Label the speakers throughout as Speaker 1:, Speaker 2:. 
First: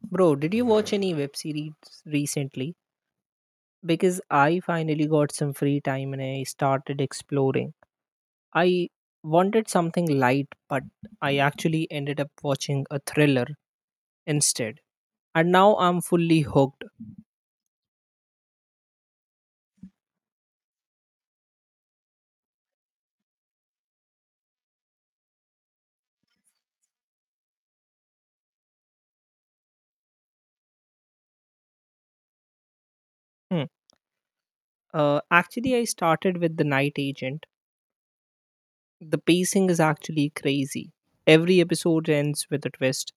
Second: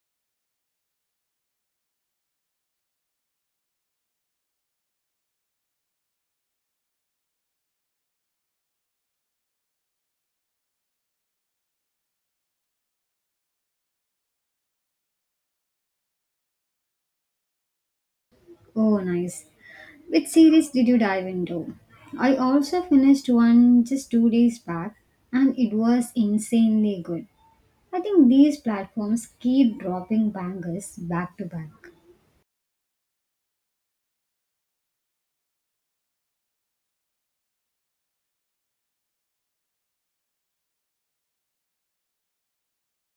Speaker 1: Bro, did you watch any web series recently? Because I finally got some free time and I started exploring. I wanted something light, but I actually ended up watching a thriller instead. And now I'm fully hooked.
Speaker 2: Oh, nice. Which series did you dive into? I also finished one just 2 days back and it was insanely good. I think these platforms keep dropping bangers back to back.
Speaker 1: Hmm. Actually, I started with The Night Agent. The pacing is actually crazy. Every episode ends with a twist.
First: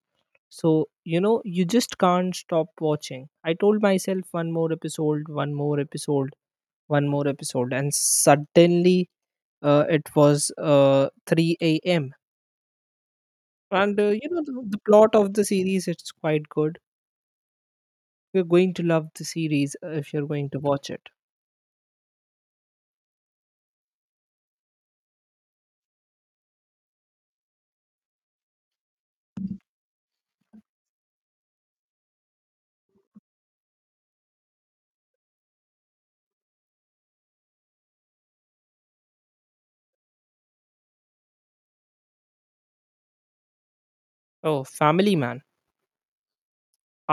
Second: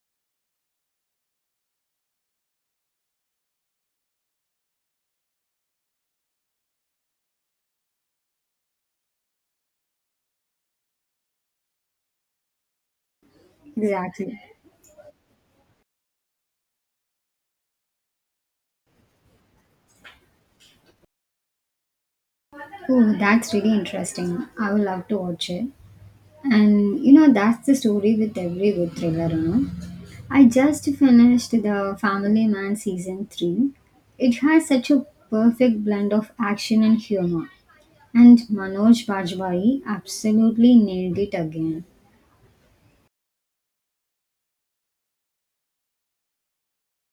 Speaker 1: So, you just can't stop watching. I told myself one more episode, one more episode, one more episode, and suddenly it was 3 a.m. And
Speaker 2: Exactly.
Speaker 1: the plot of the series, it's quite good. You're going to love the series if you're going to watch it.
Speaker 2: Oh, that's really interesting. I would love to watch it. And that's the story with every good thriller. I just finished the Family Man season 3. It has such a perfect blend of action and humor. And Manoj Bajpayee absolutely nailed it again.
Speaker 1: Oh, family man.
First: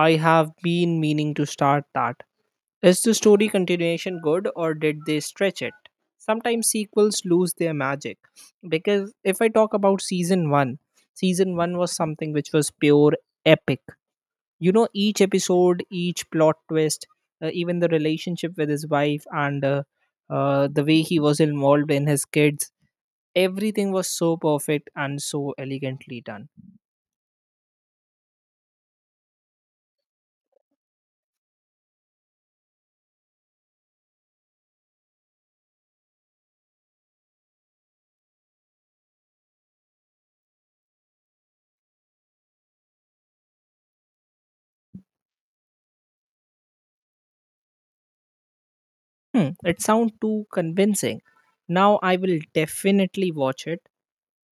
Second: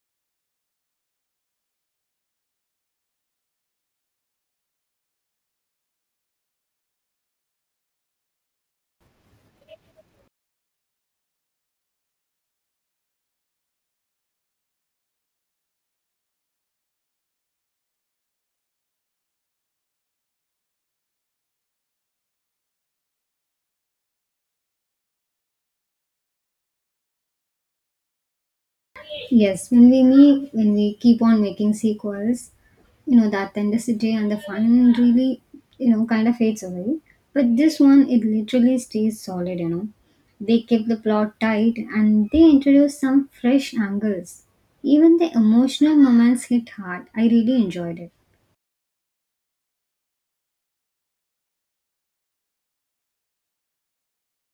Speaker 1: I have been meaning to start that. Is the story continuation good or did they stretch it? Sometimes sequels lose their magic. Because if I talk about season 1, season 1 was something which was pure epic. Each episode, each plot twist, even the relationship with his wife and the way he was involved in his kids, everything was so perfect and so elegantly done.
Speaker 2: Yes, when we keep on making sequels, the authenticity and the fun really, kind of fades away. But this one, it literally stays solid. They keep the plot tight and they introduce some fresh angles. Even the emotional moments hit hard. I really enjoyed it.
Speaker 1: Hmm, it sounds too convincing. Now I will definitely watch it.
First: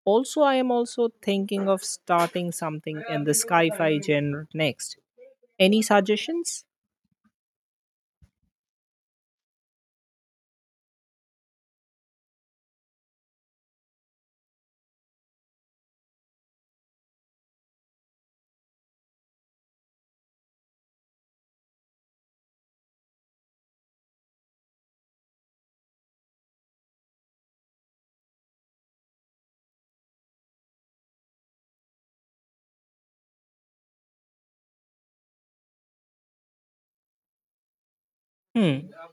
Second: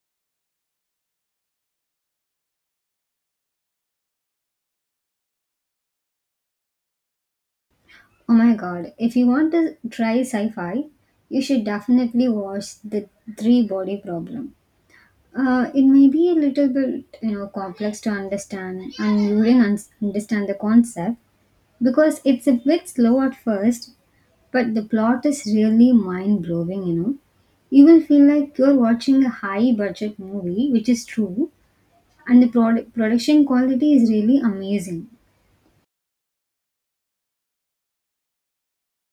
Speaker 1: Also, I am also thinking of starting something in the sci-fi genre next. Any suggestions?
Speaker 2: Oh my god, if you want to try sci fi, you should definitely watch The Three Body Problem. It may be a little bit complex to understand and you will understand the concept, because it's a bit slow at first, but the plot is really mind-blowing. You will feel like you're watching a high budget movie, which is true, and the production quality is really amazing.
Speaker 1: Hmm,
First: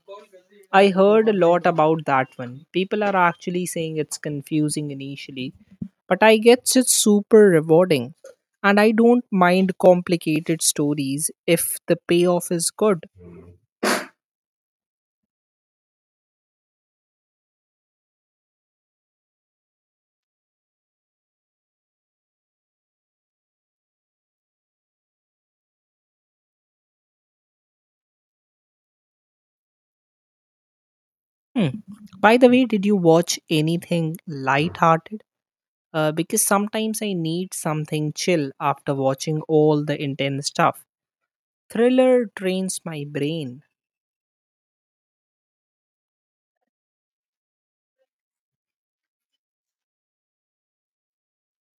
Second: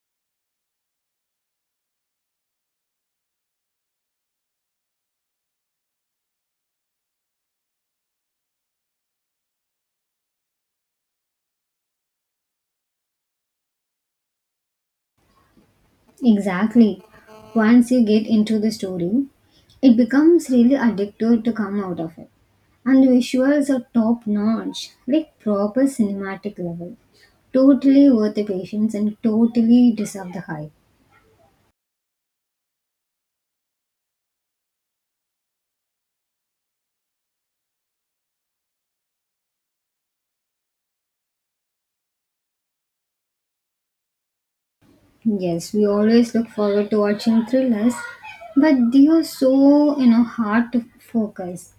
Speaker 1: I heard a lot about that one. People are actually saying it's confusing initially, but I guess it's super rewarding. And I don't mind complicated stories if the payoff is good.
Speaker 2: Exactly. Once you get into the story, it becomes really addictive to come out of it. And the visuals are top notch, like proper cinematic level. Totally worth the patience and totally deserve the hype.
Speaker 1: Hmm. By the way, did you watch anything light-hearted? Because sometimes I need something chill after watching all the intense stuff. Thriller drains my brain.
Speaker 2: Yes, we always look forward to watching thrillers, but they are so hard to focus.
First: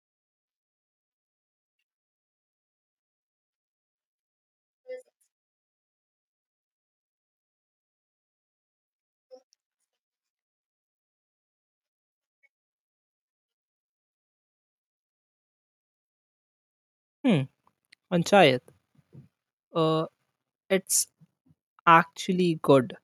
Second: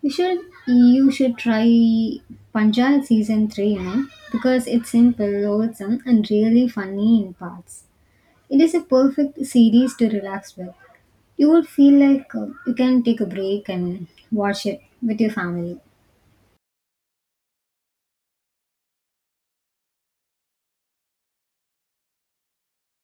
Speaker 2: You should you should try Punjab season 3, because it's simple, wholesome, and really funny in parts. It is a perfect series to relax with. You will feel like you can take a break and watch it with your family.
Speaker 1: Hmm. Panchayat. Uh, it's actually good.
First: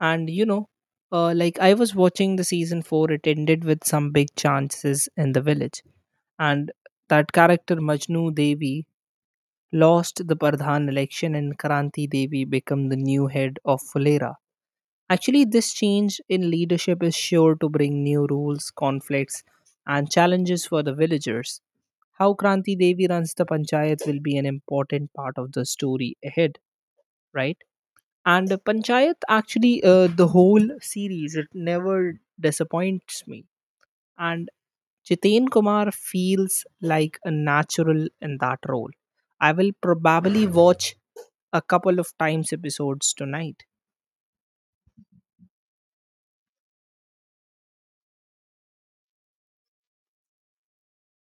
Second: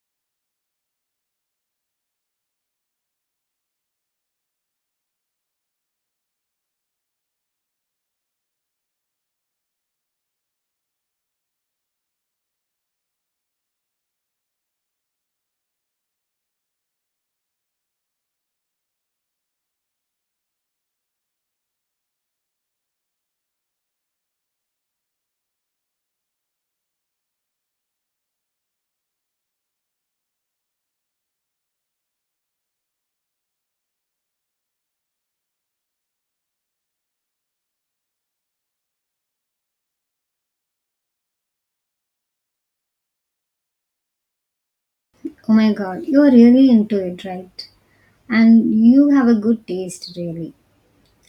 Speaker 1: And like I was watching the season four, it ended with some big chances in the village. And that character Majnu Devi lost the Pradhan election and Kranti Devi became the new head of Fulera. Actually, this change in leadership is sure to bring new rules, conflicts, and challenges for the villagers. How Kranti Devi runs the panchayat will be an important part of the story ahead, right? And the panchayat actually, the whole series, it never disappoints me. And Jitain Kumar feels like a natural in that role. I will probably watch a couple of times episodes tonight.
Speaker 2: Oh my god, you're really into it, right? And you have a good taste, really.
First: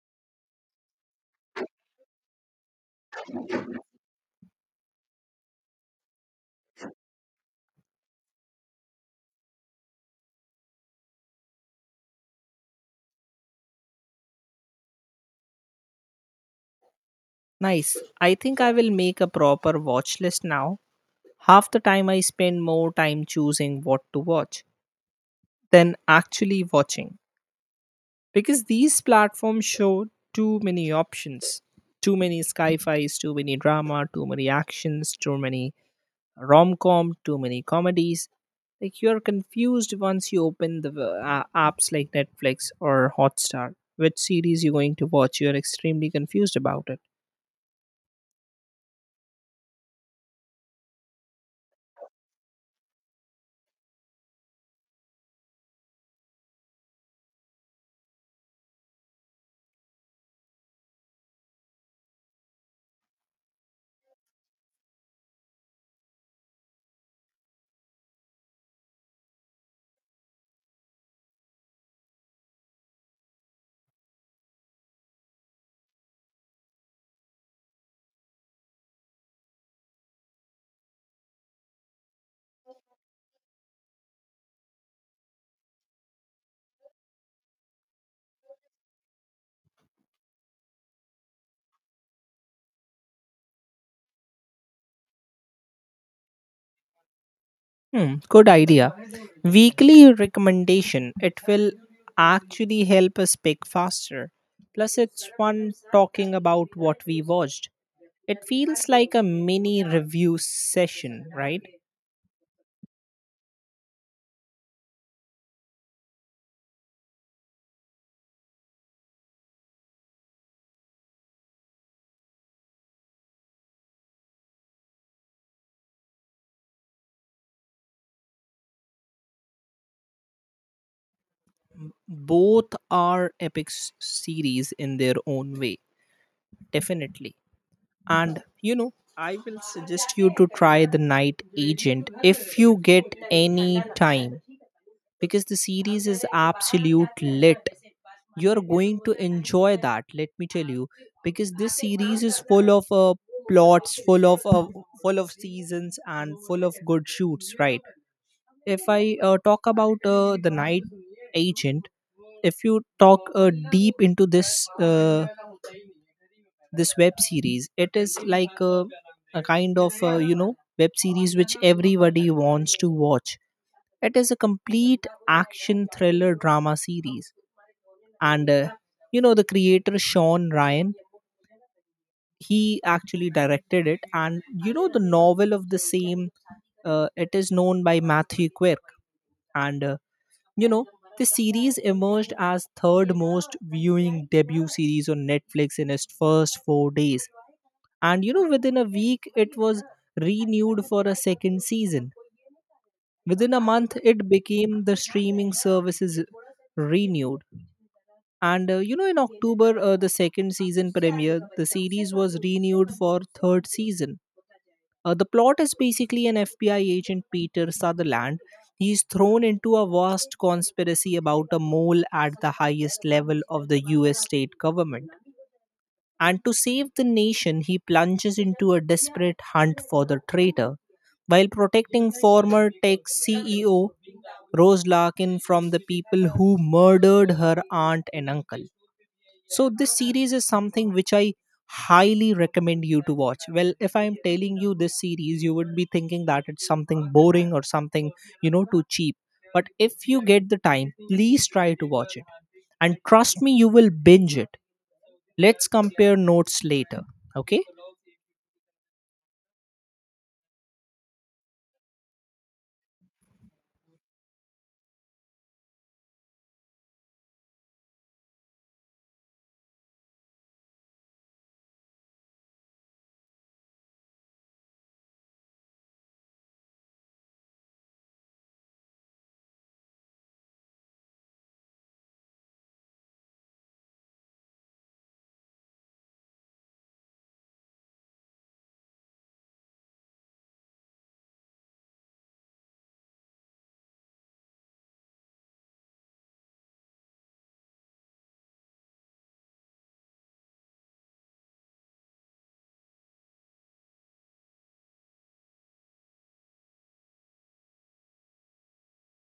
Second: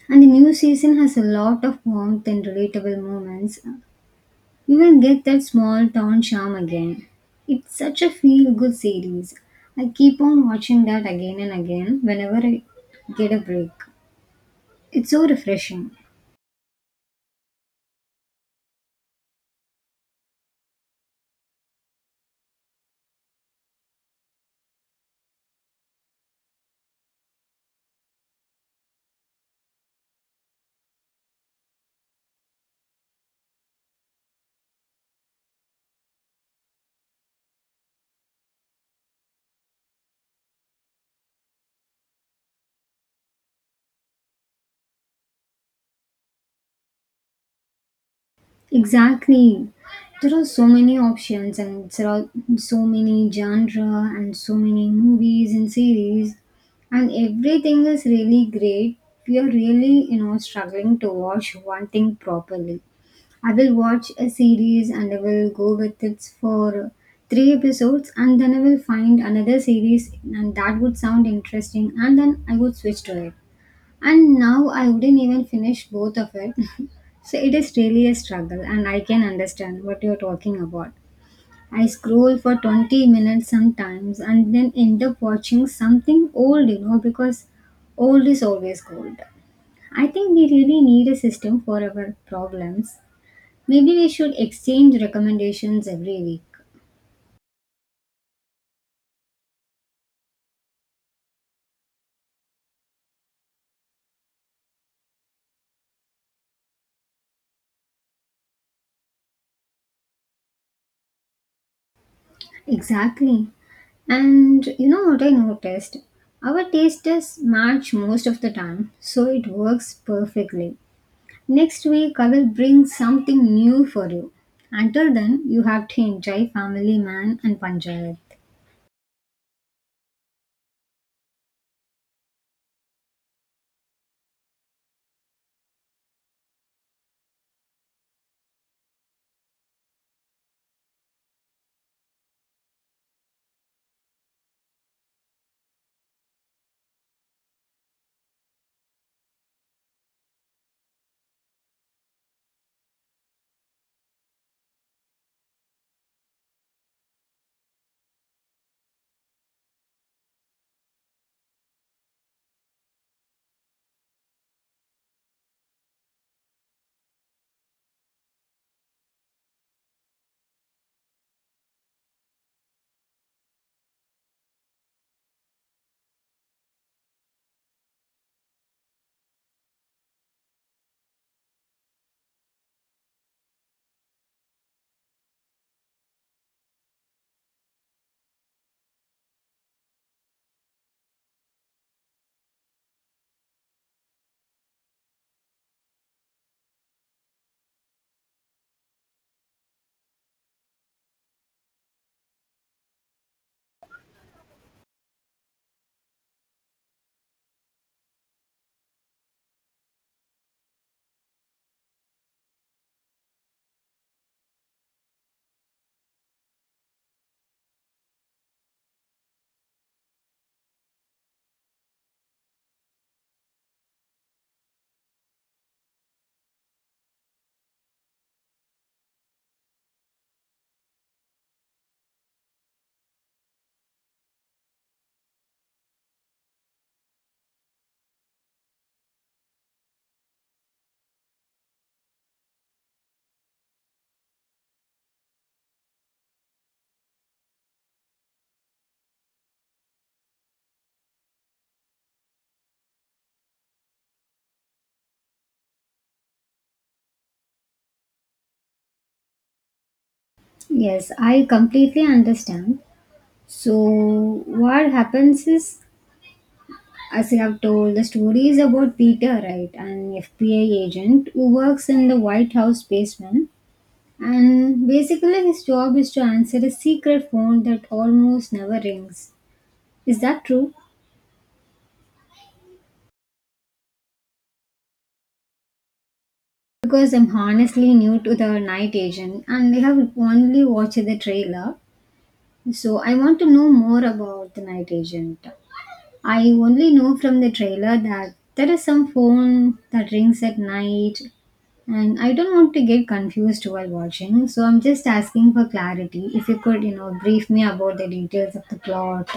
Speaker 2: And the new season has a lot of warmth and relatable moments. You will get that small town charm again. It's such a feel good series. I keep on watching that again and again whenever I get a break. It's so refreshing.
Speaker 1: Nice. I think I will make a proper watch list now. Half the time I spend more time choosing what to watch than actually watching, because these platforms show too many options, too many sci-fi's, too many drama, too many actions, too many rom com, too many comedies. Like you're confused once you open the apps like Netflix or Hotstar. Which series you're going to watch? You're extremely confused about it.
Speaker 2: Exactly. There are so many options and there are so many genre and so many movies and series, and everything is really great. We are really, struggling to watch one thing properly. I will watch a series and I will go with it for 3 episodes, and then I will find another series and that would sound interesting and then I would switch to it. And now I wouldn't even finish both of it, so it is really a struggle, and I can understand what you're talking about. I scroll for 20 minutes sometimes and then end up watching something old, because old is always gold. I think we really need a system for our problems. Maybe we should exchange recommendations every week.
Speaker 1: Hmm, good idea. Weekly recommendation. It will actually help us pick faster. Plus, it's fun talking about what we watched. It feels like a mini review session, right?
Speaker 2: Exactly. And you know what I noticed? Our taste is match most of the time, so it works perfectly. Next week, I will bring something new for you. Until then, you have to enjoy Family Man and Panchayat.
Speaker 1: Both are epic series in their own way, definitely. And I will suggest you to try The Night Agent if you get any time, because the series is absolute lit. You're going to enjoy that, let me tell you, because this series is full of plots, full of seasons, and full of good shoots. Right? If I talk about The Night Agent, if you talk deep into this web series, it is like a kind of web series which everybody wants to watch. It is a complete action thriller drama series. And the creator Sean Ryan, he actually directed it. And the novel of the same, it is known by Matthew Quirk. And you know the series emerged as third most viewing debut series on Netflix in its first 4 days. And within a week, it was renewed for a second season. Within a month, it became the streaming services renewed. And in October, the second season premiere, the series was renewed for third season. The plot is basically an FBI agent Peter Sutherland. He's thrown into a vast conspiracy about a mole at the highest level of the US state government. And to save the nation, he plunges into a desperate hunt for the traitor. While protecting former tech CEO Rose Larkin from the people who murdered her aunt and uncle. So, this series is something which I highly recommend you to watch. Well, if I'm telling you this series, you would be thinking that it's something boring or something, too cheap. But if you get the time, please try to watch it. And trust me, you will binge it. Let's compare notes later. Okay?
Speaker 2: Yes, I completely understand. So, what happens is, as you have told, the story is about Peter, right, an FBI agent who works in the White House basement. And basically, his job is to answer a secret phone that almost never rings. Is that true? Because I'm honestly new to the night agent and I have only watched the trailer. So I want to know more about the night agent. I only know from the trailer that there is some phone that rings at night, and I don't want to get confused while watching. So I'm just asking for clarity. If you could, brief me about the details of the plot.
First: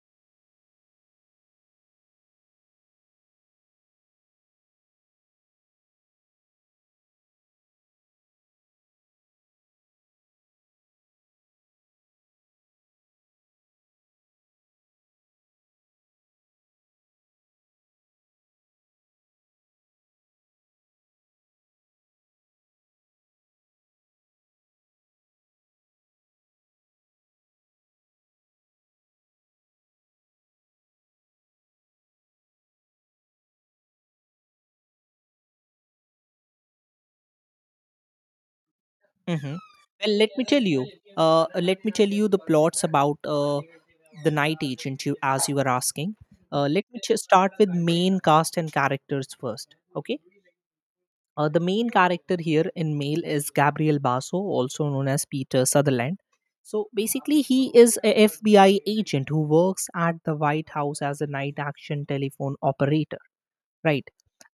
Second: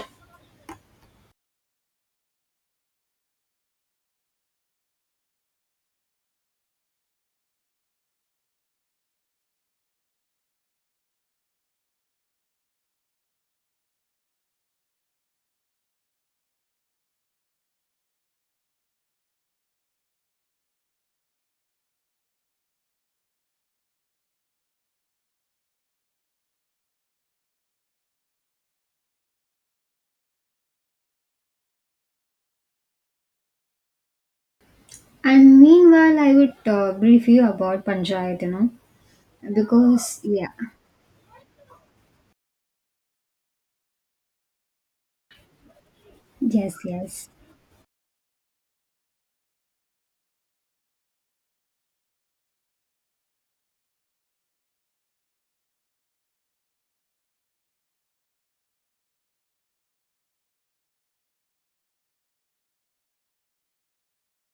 Speaker 2: And meanwhile, I would brief you about Panchayat,
Speaker 1: Hmm. Well,
Speaker 2: because
Speaker 1: let me
Speaker 2: yeah,
Speaker 1: tell you. Let me tell you the plots about The Night Agent. You, as you were asking,
Speaker 2: yes,
Speaker 1: let me
Speaker 2: yes,
Speaker 1: start with main cast and characters first. Okay. The main character here in male is Gabriel Basso, also known as Peter Sutherland. So basically, he is a FBI agent who works at the White House as a night action telephone operator, right?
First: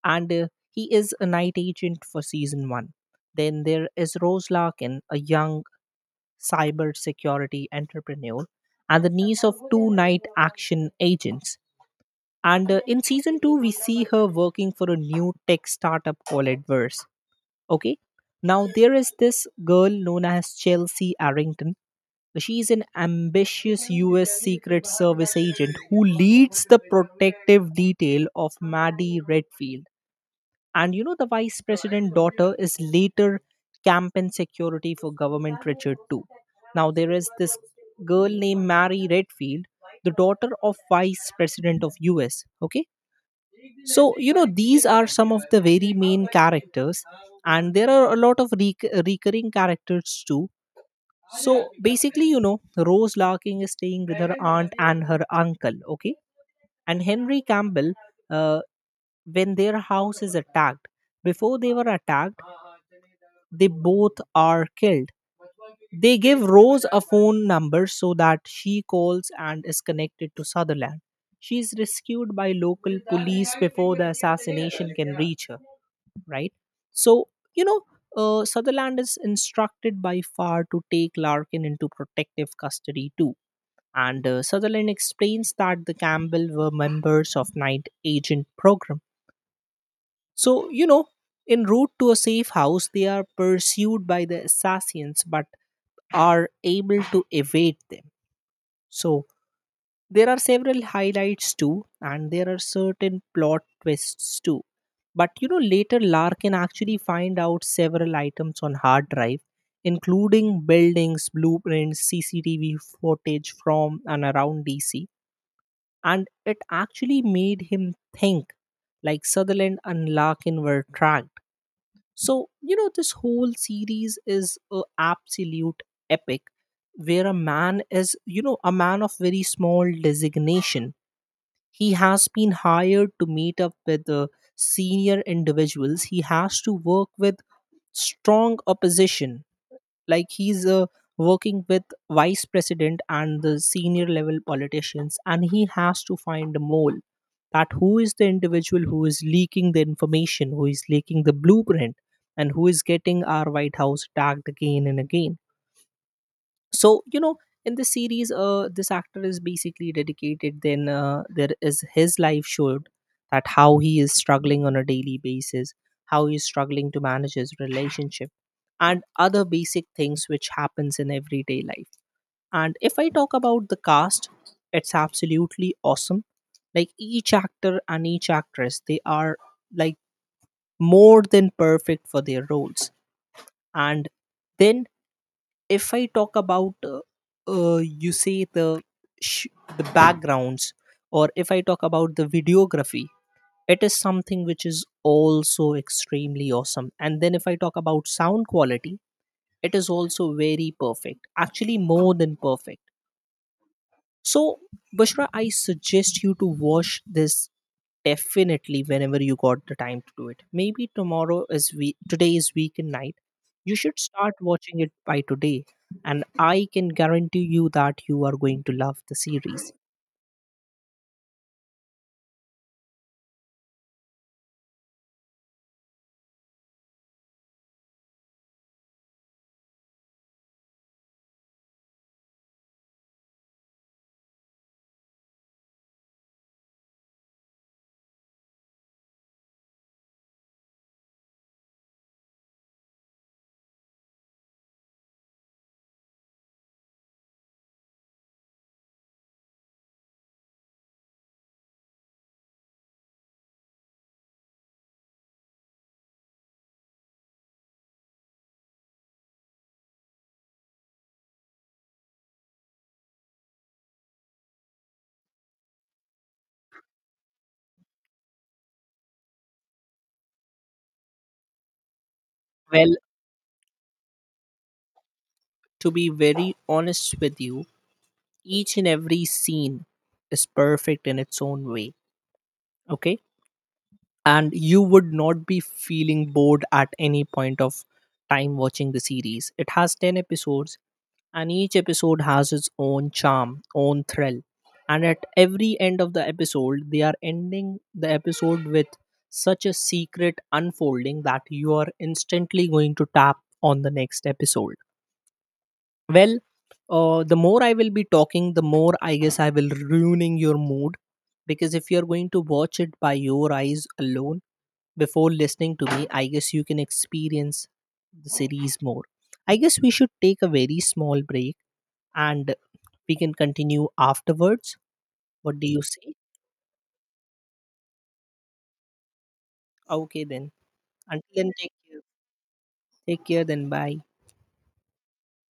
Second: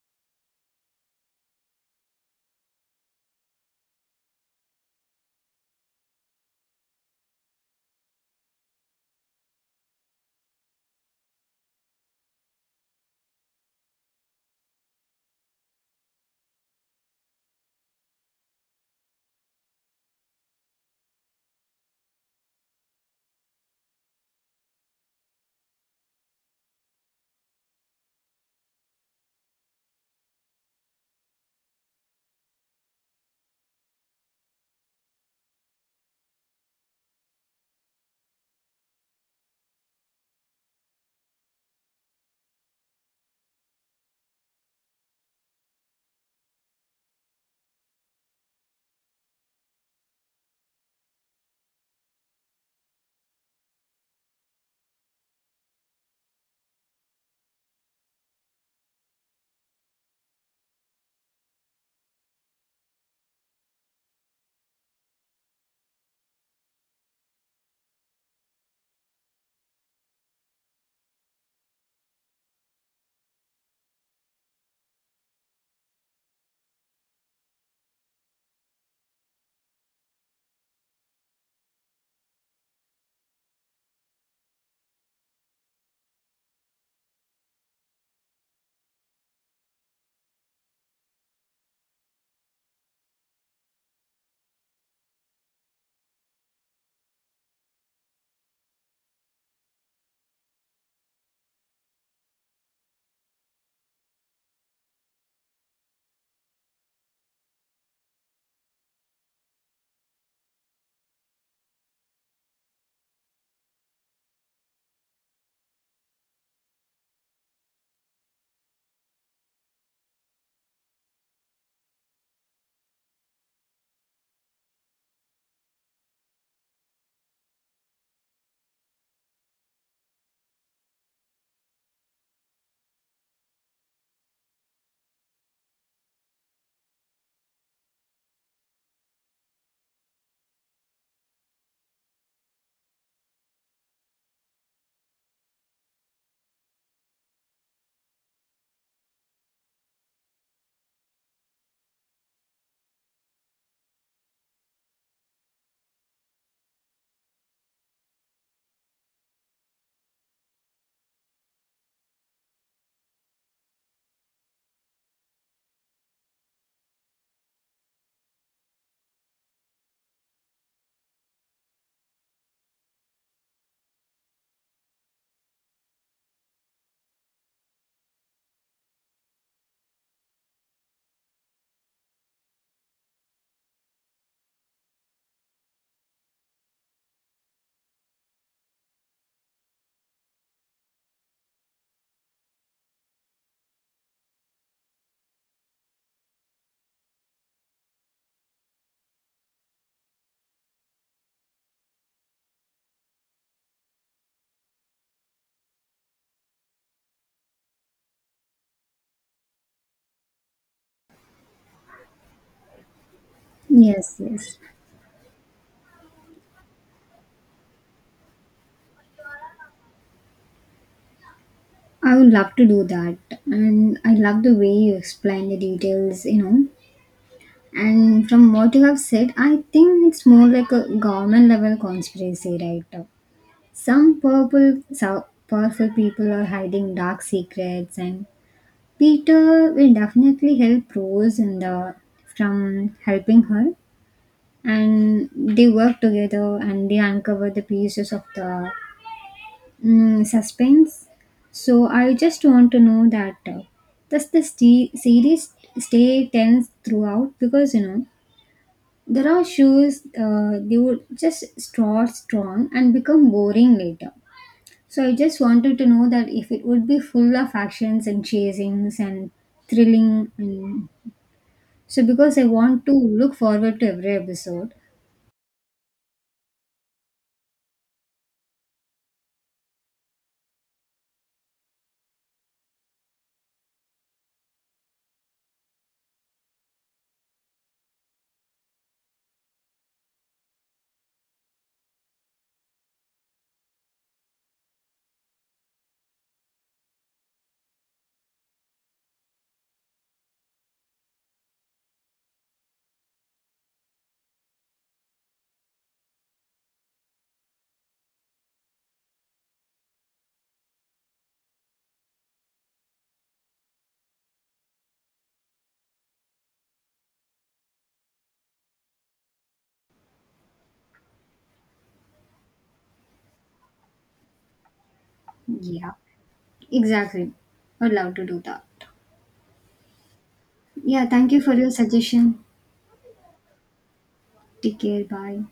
Speaker 1: And he is a night agent for season one. Then there is Rose Larkin, a young cybersecurity entrepreneur, and the niece of two night action agents. And in season two, we see her working for a new tech startup called Adverse. Okay. Now, there is this girl known as Chelsea Arrington. She's an ambitious US Secret Service agent who leads the protective detail of Maddie Redfield. And the vice president daughter is later campaign security for government Richard II. Now there is this girl named Mary Redfield, the daughter of vice president of US. Okay. So, these are some of the very main characters. And there are a lot of recurring characters too. So basically, Rose Larkin is staying with her aunt and her uncle. Okay. And Henry Campbell, uh, when their house is attacked, before they were attacked, they both are killed. They give Rose a phone number so that she calls and is connected to Sutherland. She is rescued by local police before the assassination can reach her, right? So, you know, Sutherland is instructed by Farr to take Larkin into protective custody too. And Sutherland explains that the Campbell were members of Night Agent program. So, en route to a safe house, they are pursued by the assassins but are able to evade them. So there are several highlights too, and there are certain plot twists too. But later Larkin actually find out several items on hard drive, including buildings, blueprints, CCTV footage from and around DC. And it actually made him think like Sutherland and Larkin were tracked. So, this whole series is a absolute epic where a man is, a man of very small designation. He has been hired to meet up with senior individuals. He has to work with strong opposition, like he's working with vice president and the senior level politicians, and he has to find a mole, that who is the individual who is leaking the information, who is leaking the blueprint, and who is getting our white house tagged again and again. So in the series, this actor is basically dedicated. Then there is his life showed, that how he is struggling on a daily basis, how he is struggling to manage his relationship and other basic things which happens in everyday life. And if I talk about the cast, it's absolutely awesome. Like each actor and each actress, they are like more than perfect for their roles. And then if I talk about you say the sh- the backgrounds, or if I talk about the videography, it is something which is also extremely awesome. And then if I talk about sound quality, it is also very perfect, actually more than perfect. So, Bushra, I suggest you to watch this definitely whenever you got the time to do it. Maybe tomorrow is we today is weekend night, you should
Speaker 2: yes,
Speaker 1: start
Speaker 2: yes.
Speaker 1: watching it by today. And I can guarantee you that you are going to love the series.
Speaker 2: I would love to do that. And I love the way you explain the details. And from what you have said, I think it's more like a government level conspiracy, right? Some purple, powerful people are hiding dark secrets, and Peter will definitely help Rose in the from helping her. And they work together and they uncover the pieces of the suspense. So I just want to know that, does the series stay tense throughout? Because there are shows, they would just start strong and become boring later. So I just wanted to know that if it would be full of actions and chasings and thrilling. So, because I want to
Speaker 1: Well,
Speaker 2: look forward to every episode.
Speaker 1: to be very honest with you, each and every scene is perfect in its own way. Okay? And you would not be feeling bored at any point of time watching the series. It has 10 episodes, and each episode has its own charm, own thrill. And at every end of the episode, they are ending the episode with such a secret unfolding that you are instantly going to tap on the next episode. Well, the more I will be talking, the more I guess I will ruining your mood, because if you're going to watch it by your eyes alone before listening to me, I guess you can experience the series more. I guess we should take a very small break, and we can continue afterwards. What do you
Speaker 2: Yeah,
Speaker 1: say?
Speaker 2: exactly. I'd love to do that.
Speaker 1: Okay, then.
Speaker 2: Yeah,
Speaker 1: Until
Speaker 2: thank you
Speaker 1: then,
Speaker 2: for
Speaker 1: take
Speaker 2: your
Speaker 1: care.
Speaker 2: suggestion.
Speaker 1: Take care, then. Bye.
Speaker 2: Take care. Bye.